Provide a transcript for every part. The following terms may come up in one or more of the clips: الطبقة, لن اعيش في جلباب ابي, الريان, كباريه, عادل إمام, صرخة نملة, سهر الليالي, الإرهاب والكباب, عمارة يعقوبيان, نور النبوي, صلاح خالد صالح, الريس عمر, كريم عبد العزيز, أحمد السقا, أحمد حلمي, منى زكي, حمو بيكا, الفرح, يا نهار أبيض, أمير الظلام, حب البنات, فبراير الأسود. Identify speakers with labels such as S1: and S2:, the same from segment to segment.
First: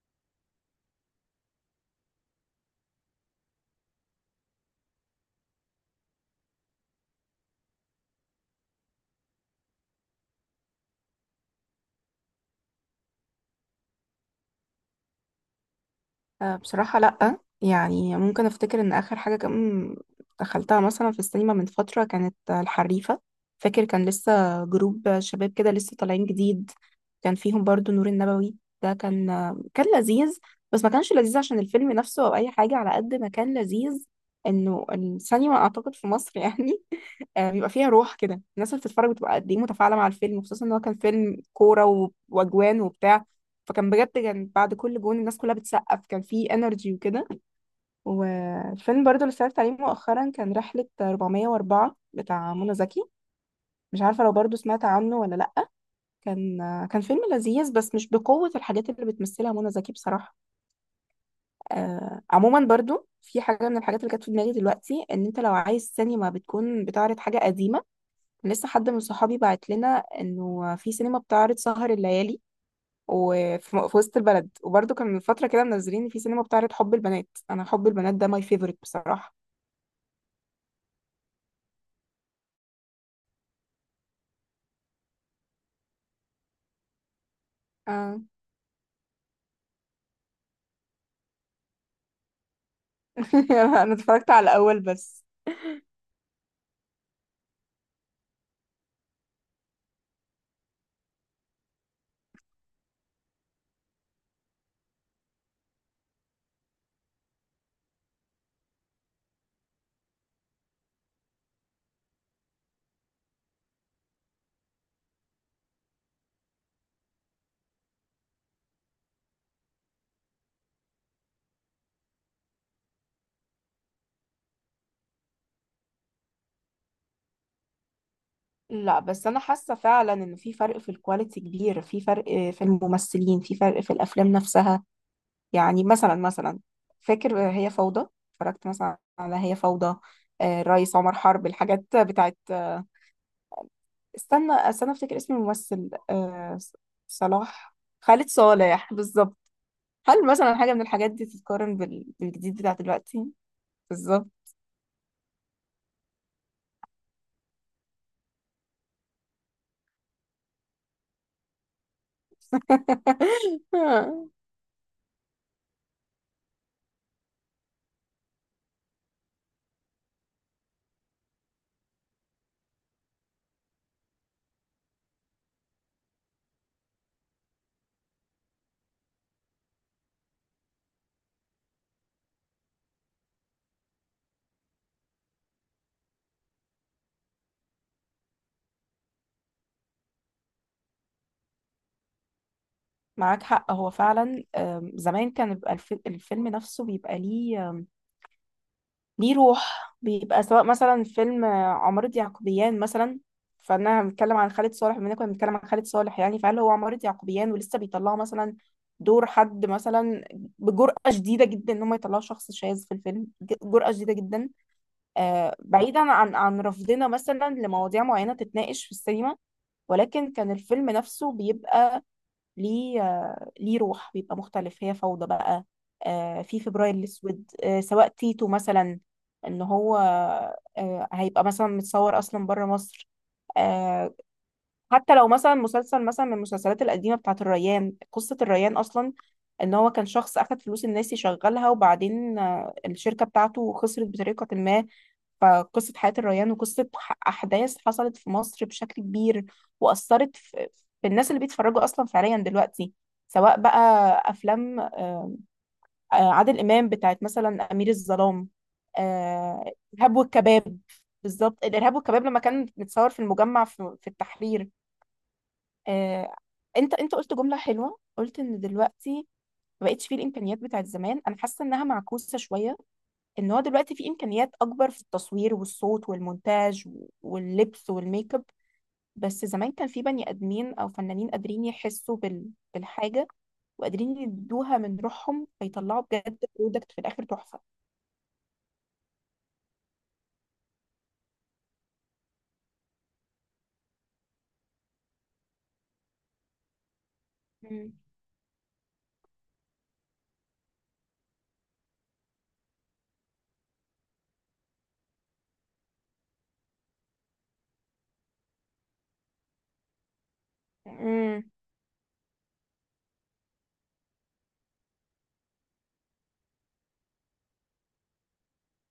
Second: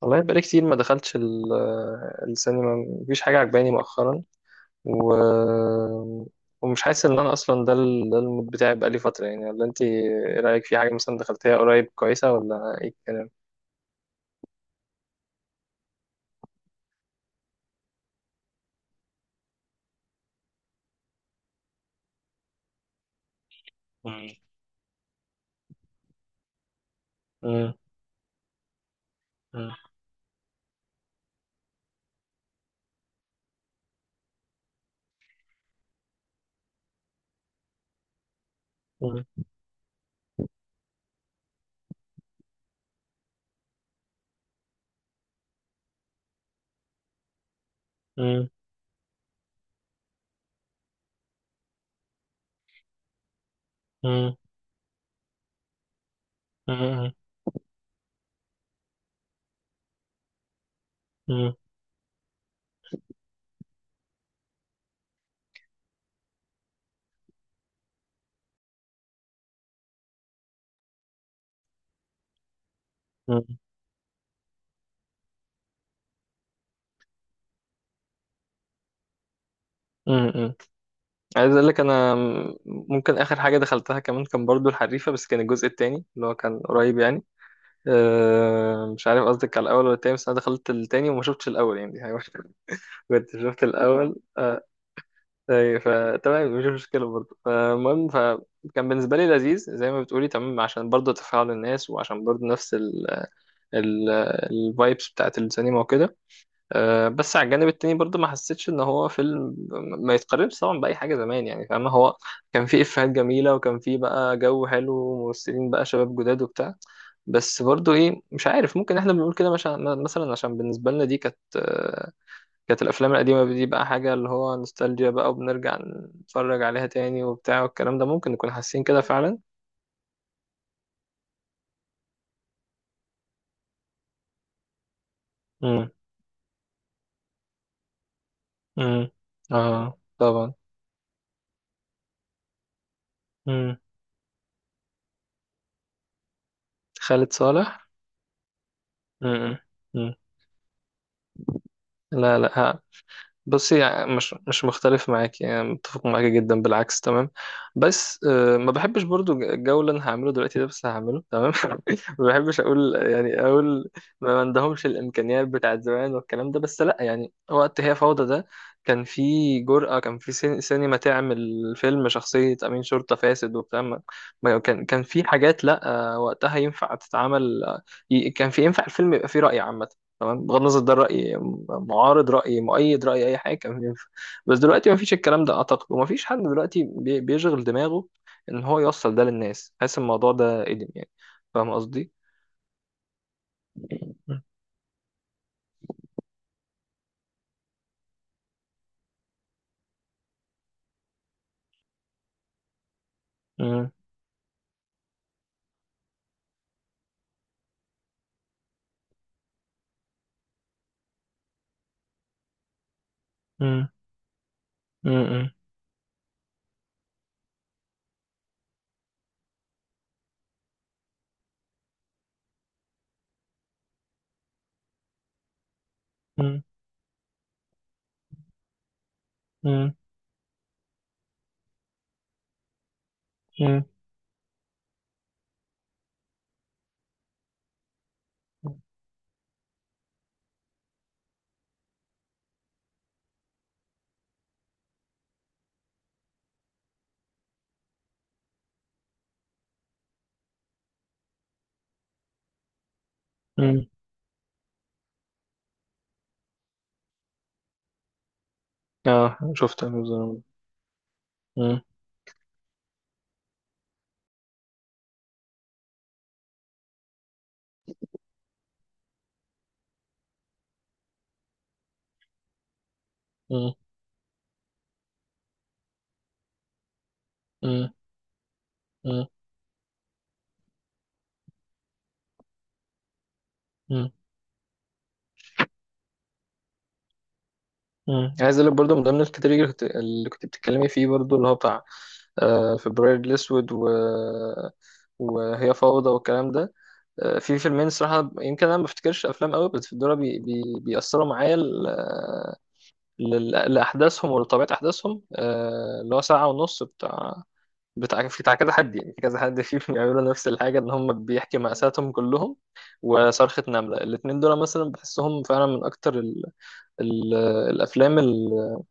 S1: والله بقالي كتير ما دخلتش السينما. مفيش حاجة عجباني مؤخرا و... ومش حاسس ان انا اصلا ده المود بتاعي بقالي فترة يعني، ولا انت ايه رأيك في حاجة مثلا دخلتيها قريب كويسة ولا ايه الكلام؟
S2: بصراحة لأ يعني ممكن أفتكر إن آخر حاجة كان دخلتها مثلا في السينما من فترة كانت الحريفة. فاكر كان
S1: مم.
S2: لسه جروب شباب كده لسه طالعين جديد. كان فيهم
S1: مم.
S2: برضو نور النبوي. ده كان
S1: مم.
S2: كان لذيذ، بس ما كانش لذيذ عشان الفيلم نفسه أو أي حاجة على قد ما كان لذيذ إنه السينما، أعتقد في مصر يعني بيبقى فيها روح كده. الناس اللي بتتفرج
S1: مم.
S2: بتبقى قد ايه متفاعله مع الفيلم، خصوصا ان هو كان فيلم كوره واجوان وبتاع. فكان بجد كان بعد كل جون الناس كلها بتسقف، كان فيه انرجي وكده.
S1: مم.
S2: والفيلم برضو اللي اتفرجت عليه مؤخرا كان رحله 404 بتاع منى زكي، مش عارفه لو
S1: مم.
S2: برضو سمعت عنه ولا لا. كان كان
S1: مم.
S2: فيلم لذيذ بس مش بقوه الحاجات اللي بتمثلها منى زكي بصراحه.
S1: مم.
S2: عموما برضو في حاجه من الحاجات اللي كانت في دماغي دلوقتي، ان انت لو عايز سينما بتكون بتعرض حاجه قديمه، لسه حد من صحابي بعت لنا انه في سينما بتعرض سهر الليالي في وسط البلد، وبرده كان من فترة كده منزلين في سينما بتعرض حب البنات. انا حب البنات ده ماي فيفورت بصراحة.
S1: مم. مم. عايز اقول لك انا ممكن اخر حاجة دخلتها كمان كان برضو الحريفة، بس كان الجزء التاني اللي هو كان قريب يعني.
S2: آه.
S1: أه مش عارف قصدك على الاول ولا التاني، بس انا دخلت التاني وما شفتش الاول يعني كنت شفت
S2: انا
S1: الأول
S2: اتفرجت على
S1: آه.
S2: الاول بس.
S1: أي فتمام مش مشكلة برضه، فالمهم فكان بالنسبة لي لذيذ زي ما بتقولي تمام، عشان برضه تفاعل الناس، وعشان برضه نفس ال الفايبس بتاعت السينما وكده. آه بس على الجانب التاني برضه ما حسيتش إن هو فيلم. ما يتقارنش طبعا بأي حاجة زمان يعني، فاهمة، هو كان فيه إفيهات جميلة وكان فيه بقى جو حلو وممثلين بقى شباب جداد وبتاع. بس برضه إيه، مش عارف، ممكن إحنا بنقول كده مثلا عشان بالنسبة لنا دي كانت كانت الافلام القديمه دي بقى حاجه اللي هو نوستالجيا بقى وبنرجع نتفرج عليها تاني وبتاع والكلام ده، ممكن نكون حاسين
S2: لا
S1: كده
S2: بس
S1: فعلا.
S2: انا حاسة فعلا ان في فرق في الكواليتي كبير، في فرق في الممثلين، في فرق في الافلام نفسها. يعني
S1: امم.
S2: مثلا فاكر هي فوضى، اتفرجت مثلا
S1: امم.
S2: على هي
S1: اه
S2: فوضى.
S1: طبعا.
S2: الريس عمر حرب، الحاجات بتاعت
S1: امم.
S2: استنى استنى افتكر اسم الممثل. آه
S1: خالد صالح.
S2: صلاح، خالد صالح بالظبط.
S1: امم. امم.
S2: هل مثلا حاجة من الحاجات دي تتقارن
S1: لا
S2: بالجديد بتاع
S1: لا.
S2: دلوقتي؟
S1: بصي يعني
S2: بالظبط.
S1: مش مختلف معاك، يعني متفق معاك جدا بالعكس تمام. بس ما بحبش برضو الجو اللي انا هعمله دلوقتي ده، بس هعمله تمام ما بحبش اقول ما عندهمش الامكانيات بتاعت زمان والكلام ده. بس لا يعني وقت هي فوضى ده كان في جرأة، كان في سينما تعمل فيلم شخصية أمين شرطة فاسد وبتاع. كان في حاجات، لا وقتها ينفع تتعمل. كان في ينفع الفيلم يبقى فيه رأي عامة، تمام، بغض النظر ده رأي معارض، رأي مؤيد، رأي أي حاجة، كان ينفع. بس دلوقتي مفيش الكلام ده أعتقد، ومفيش حد دلوقتي بيشغل دماغه إن هو يوصل ده للناس، حاسس الموضوع ده قديم يعني. فاهم قصدي؟
S2: معاك حق، هو
S1: م-
S2: فعلا زمان كان بيبقى الفيلم نفسه بيبقى ليه روح. بيبقى سواء مثلا فيلم عمارة يعقوبيان مثلا،
S1: م-
S2: فانا بنتكلم عن خالد صالح بما إننا كنا بنتكلم عن خالد صالح يعني. فهل هو عمارة يعقوبيان ولسه بيطلعوا مثلا دور حد مثلا بجرأة شديدة جدا ان هم يطلعوا شخص شاذ في الفيلم،
S1: م-
S2: جرأة شديدة جدا.
S1: م-
S2: آه، بعيدا عن رفضنا مثلا لمواضيع معينة تتناقش في السينما، ولكن كان الفيلم نفسه بيبقى ليه ليه روح، بيبقى مختلف. هي فوضى بقى، في
S1: م-
S2: فبراير الأسود، سواء تيتو مثلا، إن
S1: م-
S2: هو هيبقى مثلا متصور أصلا بره مصر.
S1: م-
S2: آه، حتى لو مثلا مسلسل مثلا من المسلسلات القديمة بتاعة الريان، قصة الريان أصلا، إن هو كان شخص أخد فلوس الناس يشغلها وبعدين الشركة بتاعته خسرت بطريقة ما. فقصة حياة الريان وقصة أحداث حصلت في مصر بشكل كبير وأثرت في الناس اللي بيتفرجوا أصلا فعليا دلوقتي. سواء بقى
S1: م-
S2: أفلام عادل إمام بتاعت مثلا أمير الظلام،
S1: اه
S2: آه،
S1: شفت أنا
S2: إرهاب
S1: بالظبط.
S2: والكباب. بالظبط
S1: م-
S2: الإرهاب والكباب لما كان متصور في المجمع في التحرير. آه، أنت قلت جملة حلوة، قلت إن دلوقتي ما بقتش فيه الإمكانيات بتاعت زمان. أنا حاسة إنها معكوسة شوية، ان هو
S1: م-
S2: دلوقتي في امكانيات اكبر في التصوير والصوت والمونتاج
S1: م-
S2: واللبس والميك اب.
S1: م-
S2: بس زمان كان في بني ادمين او فنانين قادرين يحسوا بالحاجه،
S1: م-
S2: وقادرين يدوها من روحهم فيطلعوا بجد برودكت في الاخر تحفه.
S1: م. عايز اقول لك برضه، من ضمن الكاتيجوري اللي كنت بتتكلمي فيه برضه اللي هو بتاع فبراير الاسود وهي فوضى والكلام ده. في فيلمين
S2: مم.
S1: الصراحة، يمكن أنا ما بفتكرش أفلام قوي، بس دول بي بي بيأثروا معايا لأحداثهم ولطبيعة أحداثهم. اللي هو ساعة ونص بتاع، بتاع في بتاع كذا حد، يعني في كذا حد فيهم بيعملوا نفس الحاجة، إن هم
S2: مم.
S1: بيحكي مأساتهم كلهم. وصرخة نملة، الاتنين دول مثلا بحسهم فعلا من أكتر ال الأفلام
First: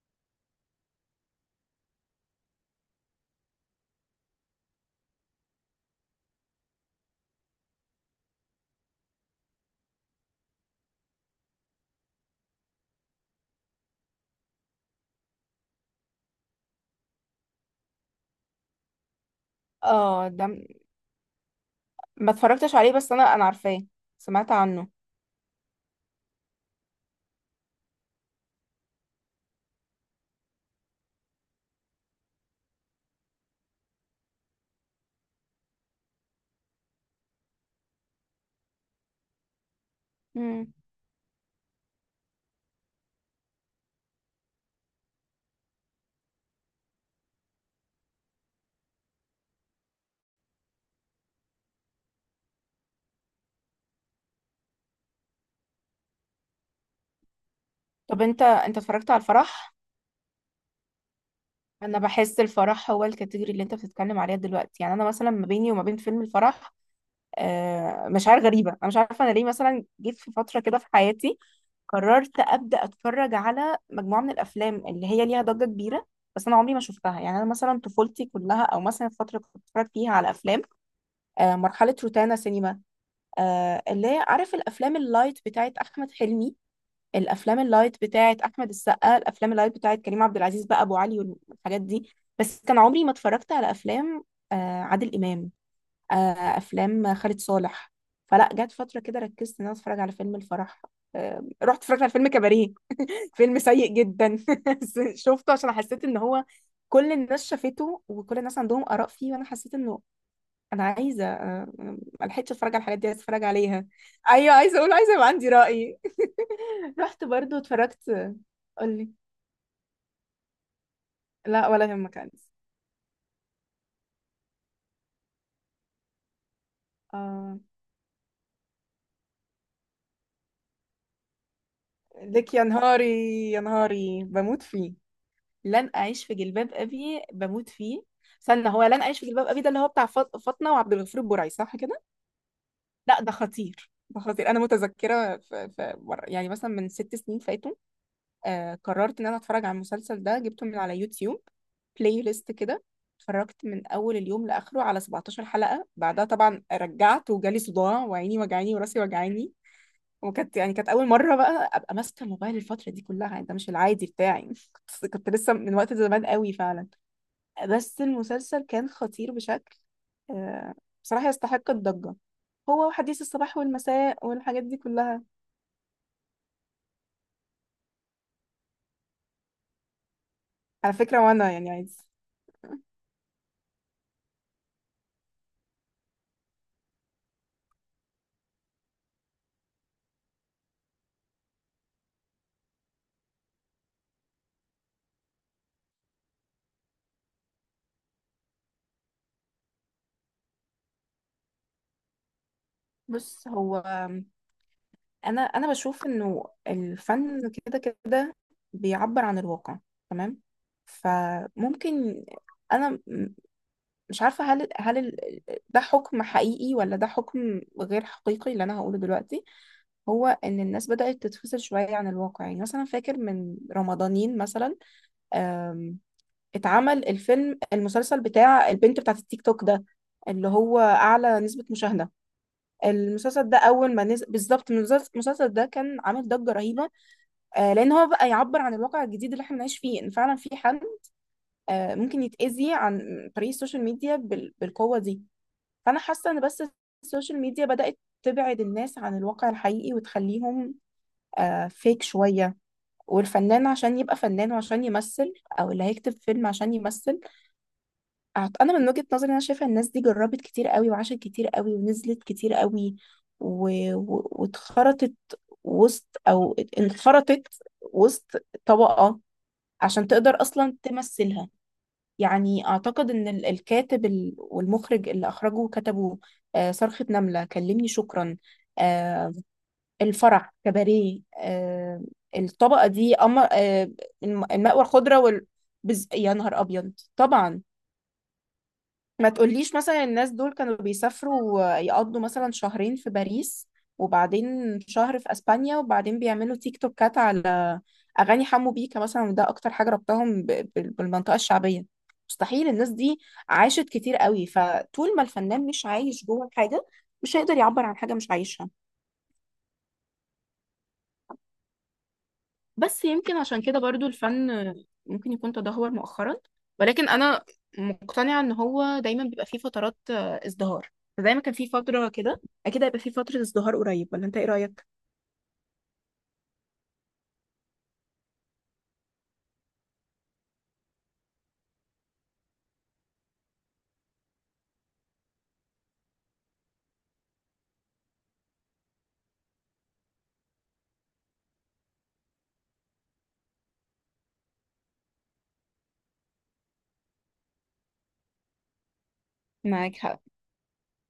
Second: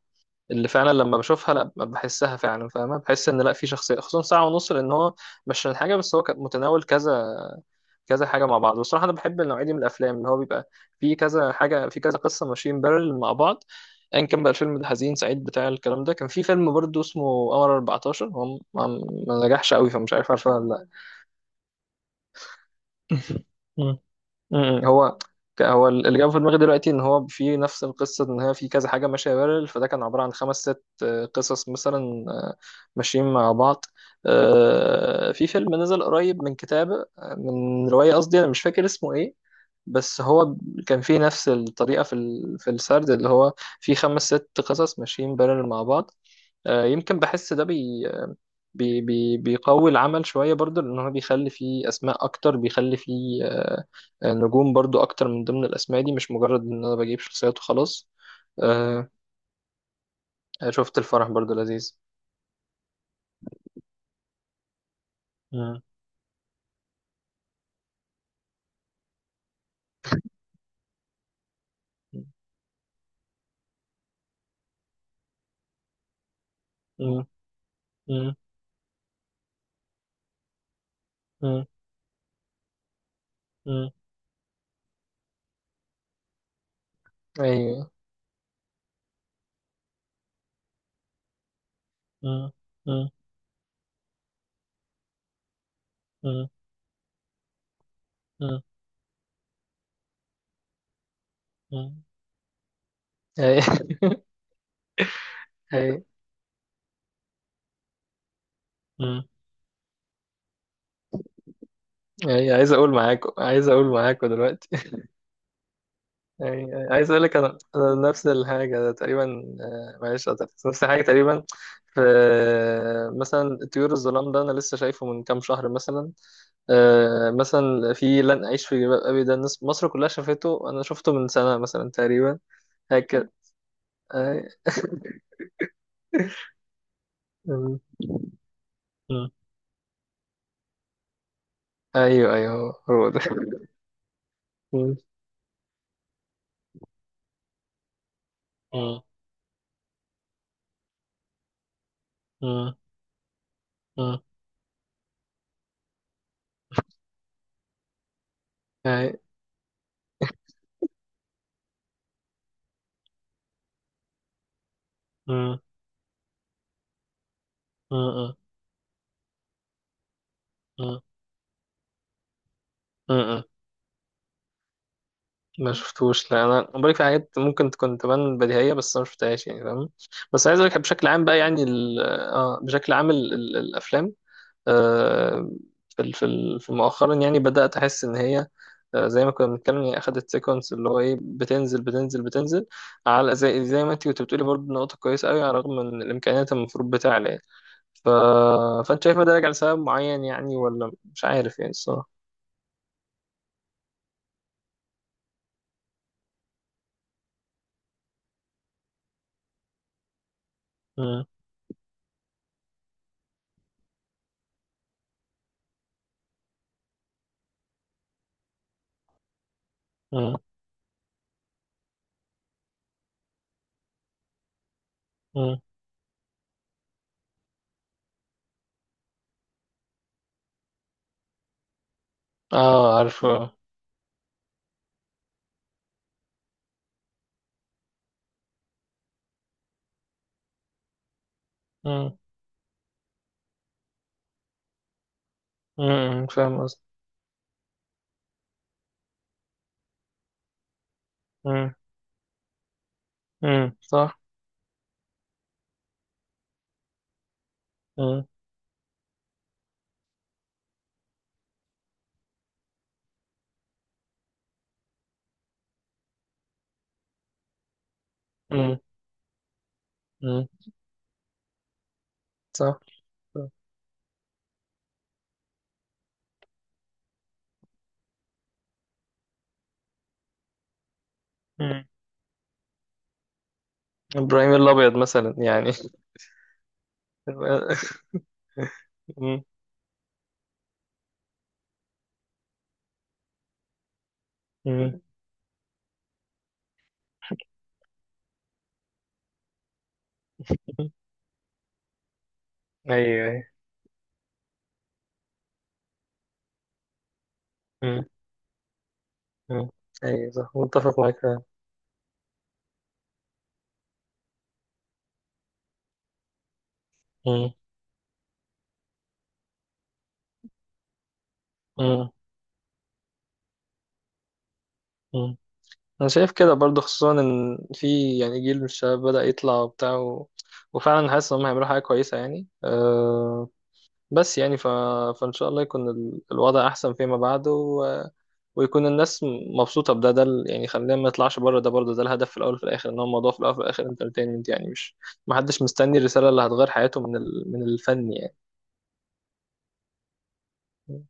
S1: اللي فعلا لما بشوفها لا بحسها فعلا، فاهمة، بحس إن لا في شخصية، خصوصا ساعة ونص، لأن هو مش عشان حاجة، بس هو كان متناول كذا حاجه مع بعض. بصراحه انا بحب النوعيه دي من الافلام، اللي هو بيبقى فيه كذا حاجه في كذا قصه ماشيين بارل مع بعض، ايا كان بقى الفيلم ده حزين سعيد بتاع الكلام ده. كان في فيلم برضه اسمه قمر 14، هو ما ما نجحش قوي، فمش
S2: اه
S1: عارف
S2: ده
S1: عارفه ولا لا.
S2: ما اتفرجتش عليه بس انا انا عارفاه،
S1: مم.
S2: سمعت
S1: مم.
S2: عنه.
S1: هو هو اللي جاب في دماغي دلوقتي ان هو في نفس القصه، ان هي في كذا حاجه ماشيه بارل، فده كان عباره عن خمس ست قصص مثلا، ماشيين مع بعض. في فيلم نزل قريب من كتابه، من روايه، قصدي، انا مش فاكر اسمه ايه، بس هو
S2: مم.
S1: كان فيه نفس الطريقة في في السرد، اللي هو فيه خمس ست قصص ماشيين بارلل مع بعض. يمكن بحس ده بي بي بي بيقوي العمل شوية برضو، لأن هو بيخلي فيه أسماء أكتر، بيخلي فيه نجوم برضو أكتر من ضمن الأسماء دي، مش مجرد إن أنا بجيب شخصيات وخلاص.
S2: طب انت
S1: آه،
S2: اتفرجت على الفرح؟
S1: شفت الفرح برضو لذيذ.
S2: انا بحس الفرح هو الكاتيجوري اللي انت بتتكلم عليها دلوقتي. يعني انا مثلا ما بيني
S1: مم.
S2: وما بين فيلم الفرح مشاعر غريبة. أنا مش عارفة أنا ليه مثلا جيت في فترة كده في حياتي قررت أبدأ أتفرج على مجموعة من الأفلام اللي هي ليها ضجة كبيرة بس أنا عمري ما شفتها.
S1: مم.
S2: يعني أنا مثلا طفولتي
S1: مم.
S2: كلها أو مثلا الفترة اللي كنت بتفرج فيها على أفلام
S1: مم.
S2: مرحلة روتانا سينما،
S1: مم.
S2: اللي هي عارف الأفلام اللايت بتاعت أحمد حلمي، الأفلام
S1: أيوه.
S2: اللايت بتاعت أحمد السقا، الأفلام اللايت بتاعت كريم عبد العزيز بقى أبو علي والحاجات دي.
S1: مم.
S2: بس كان عمري
S1: مم.
S2: ما اتفرجت على أفلام آه، عادل إمام، آه،
S1: مم.
S2: افلام خالد صالح. فلا
S1: مم.
S2: جت فتره كده ركزت ان انا اتفرج على فيلم الفرح، رحت اتفرجت
S1: مم.
S2: على فيلم كباريه. فيلم
S1: أيوه
S2: سيء جدا بس شفته عشان
S1: أيوه.
S2: حسيت ان هو كل الناس شافته وكل الناس عندهم اراء فيه، وانا حسيت انه انا عايزه ما
S1: يعني
S2: لحقتش اتفرج على الحاجات دي، عايزه اتفرج
S1: عايز اقول
S2: عليها.
S1: معاكم
S2: ايوه
S1: دلوقتي.
S2: عايزه اقول، عايزه يبقى عندي راي.
S1: يعني عايز اقول
S2: رحت
S1: لك انا،
S2: برضو
S1: أنا نفس
S2: اتفرجت.
S1: الحاجه
S2: قولي.
S1: تقريبا. معلش قطعتك. نفس الحاجه تقريبا.
S2: لا ولا
S1: في
S2: يهمك، عايز
S1: مثلا طيور الظلام ده انا لسه شايفه من كام شهر مثلا.
S2: آه
S1: مثلا في لن اعيش في جلباب ابي، ده الناس مصر كلها شافته، انا شفته من سنه مثلا تقريبا.
S2: لك يا نهاري،
S1: هكذا.
S2: يا نهاري
S1: آه،
S2: بموت فيه. لن اعيش في جلباب ابي بموت
S1: م-
S2: فيه. استنى، هو لن اعيش في
S1: م.
S2: جلباب ابي ده اللي هو بتاع فاطمه وعبد الغفور البرعي صح كده؟
S1: ايوه ايوه، هو هو ده
S2: لا ده خطير، ده خطير. انا
S1: م-
S2: متذكره في مره يعني مثلا من ست سنين فاتوا آه
S1: م-
S2: قررت ان انا اتفرج على المسلسل ده، جبته من على يوتيوب بلاي ليست
S1: م-
S2: كده، اتفرجت من اول
S1: م.
S2: اليوم لاخره على 17 حلقه. بعدها طبعا رجعت وجالي صداع وعيني وجعاني وراسي
S1: أي-
S2: وجعاني. وكانت يعني كانت اول مره بقى ابقى ماسكه الموبايل الفتره دي كلها، يعني ده مش العادي بتاعي بس كنت لسه
S1: م-
S2: من وقت زمان قوي فعلا. بس
S1: م-
S2: المسلسل كان خطير بشكل آه،
S1: م-
S2: بصراحة يستحق الضجة، هو
S1: م-
S2: وحديث
S1: م-
S2: الصباح والمساء والحاجات دي كلها.
S1: ما شفتوش، لا انا، أنا بقولك في حاجات ممكن تكون تبان بديهيه بس انا ما شفتهاش يعني، فاهم. بس عايز اقولك
S2: على
S1: بشكل عام
S2: فكرة
S1: بقى،
S2: وانا
S1: يعني
S2: يعني
S1: ال...
S2: عايز
S1: اه بشكل عام الافلام. آه في في مؤخرا، يعني بدات احس ان هي، آه زي ما كنا بنتكلم، يعني اخدت سيكونس اللي هو ايه، بتنزل على، زي ما انت كنت بتقولي برضه، نقطه كويسه قوي على الرغم من الامكانيات المفروض بتاعنا يعني. ف... فانت شايف ده راجع لسبب معين يعني، ولا مش عارف يعني الصراحه؟
S2: بص هو، انا بشوف انه الفن كده كده بيعبر عن الواقع تمام.
S1: مم.
S2: فممكن انا مش عارفة هل ده حكم حقيقي ولا ده حكم غير حقيقي اللي أنا هقوله دلوقتي. هو
S1: مم.
S2: إن الناس بدأت تتفصل شوية عن الواقع. يعني مثلا فاكر من رمضانين مثلا
S1: مم.
S2: آم، اتعمل الفيلم المسلسل بتاع البنت بتاعت التيك توك ده اللي هو أعلى نسبة مشاهدة.
S1: اه
S2: المسلسل
S1: عارفه.
S2: ده أول ما نزل بالظبط، المسلسل ده كان عامل ضجة رهيبة لأن هو بقى يعبر عن الواقع الجديد اللي احنا بنعيش فيه. إن فعلا في حد ممكن يتأذي عن طريق السوشيال ميديا بالقوة دي. فانا
S1: امم،
S2: حاسه ان
S1: فاهم
S2: بس
S1: قصدي.
S2: السوشيال ميديا بدات تبعد الناس عن الواقع الحقيقي وتخليهم آه
S1: امم.
S2: فيك شويه. والفنان عشان يبقى
S1: صح.
S2: فنان وعشان يمثل، او اللي هيكتب فيلم عشان يمثل،
S1: امم.
S2: انا من وجهه نظري انا شايفه الناس دي جربت كتير قوي وعاشت كتير قوي ونزلت كتير قوي و... واتخرطت وسط او انخرطت وسط
S1: امم.
S2: طبقه عشان تقدر
S1: امم
S2: اصلا تمثلها. يعني
S1: صح.
S2: أعتقد إن الكاتب والمخرج اللي أخرجوا وكتبوا صرخة نملة، كلمني شكرا، آه، الفرح، كباريه،
S1: امم.
S2: الطبقة دي أمر،
S1: ابراهيم
S2: المأوى
S1: الابيض
S2: الخضراء
S1: مثلا
S2: وال
S1: يعني.
S2: بز... يا نهار أبيض طبعا. ما
S1: امم.
S2: تقوليش مثلا الناس دول كانوا بيسافروا يقضوا مثلا شهرين في باريس وبعدين
S1: امم.
S2: شهر في اسبانيا وبعدين بيعملوا تيك توكات على اغاني حمو بيكا مثلا، وده اكتر حاجه ربطهم بالمنطقه الشعبيه. مستحيل الناس دي
S1: ايوه ايوه.
S2: عاشت كتير قوي. فطول ما الفنان مش عايش جوه الحاجه مش هيقدر يعبر عن
S1: امم.
S2: حاجه مش عايشها.
S1: امم. ايوه صح متفق معاك فعلا.
S2: بس يمكن عشان كده برضو الفن ممكن يكون تدهور مؤخرا، ولكن انا
S1: امم.
S2: مقتنعة ان هو دايما بيبقى فيه فترات ازدهار. فزي ما كان فيه
S1: امم.
S2: فترة كده اكيد هيبقى فيه فترة ازدهار قريب، ولا انت ايه رأيك؟
S1: امم. انا شايف كده برضو، خصوصا ان في يعني جيل من الشباب بدأ يطلع وبتاع وفعلا حاسس ان هم هيعملوا حاجه كويسه يعني. أه... بس يعني ف... فان شاء الله يكون الوضع احسن فيما بعد، ويكون الناس مبسوطة بده، يعني خلينا ما نطلعش بره، ده برضه ده الهدف في الأول وفي الآخر، إن هو الموضوع في الأول وفي الآخر انترتينمنت يعني، مش محدش مستني الرسالة اللي هتغير حياته من من الفن
S2: معاك حق.
S1: يعني.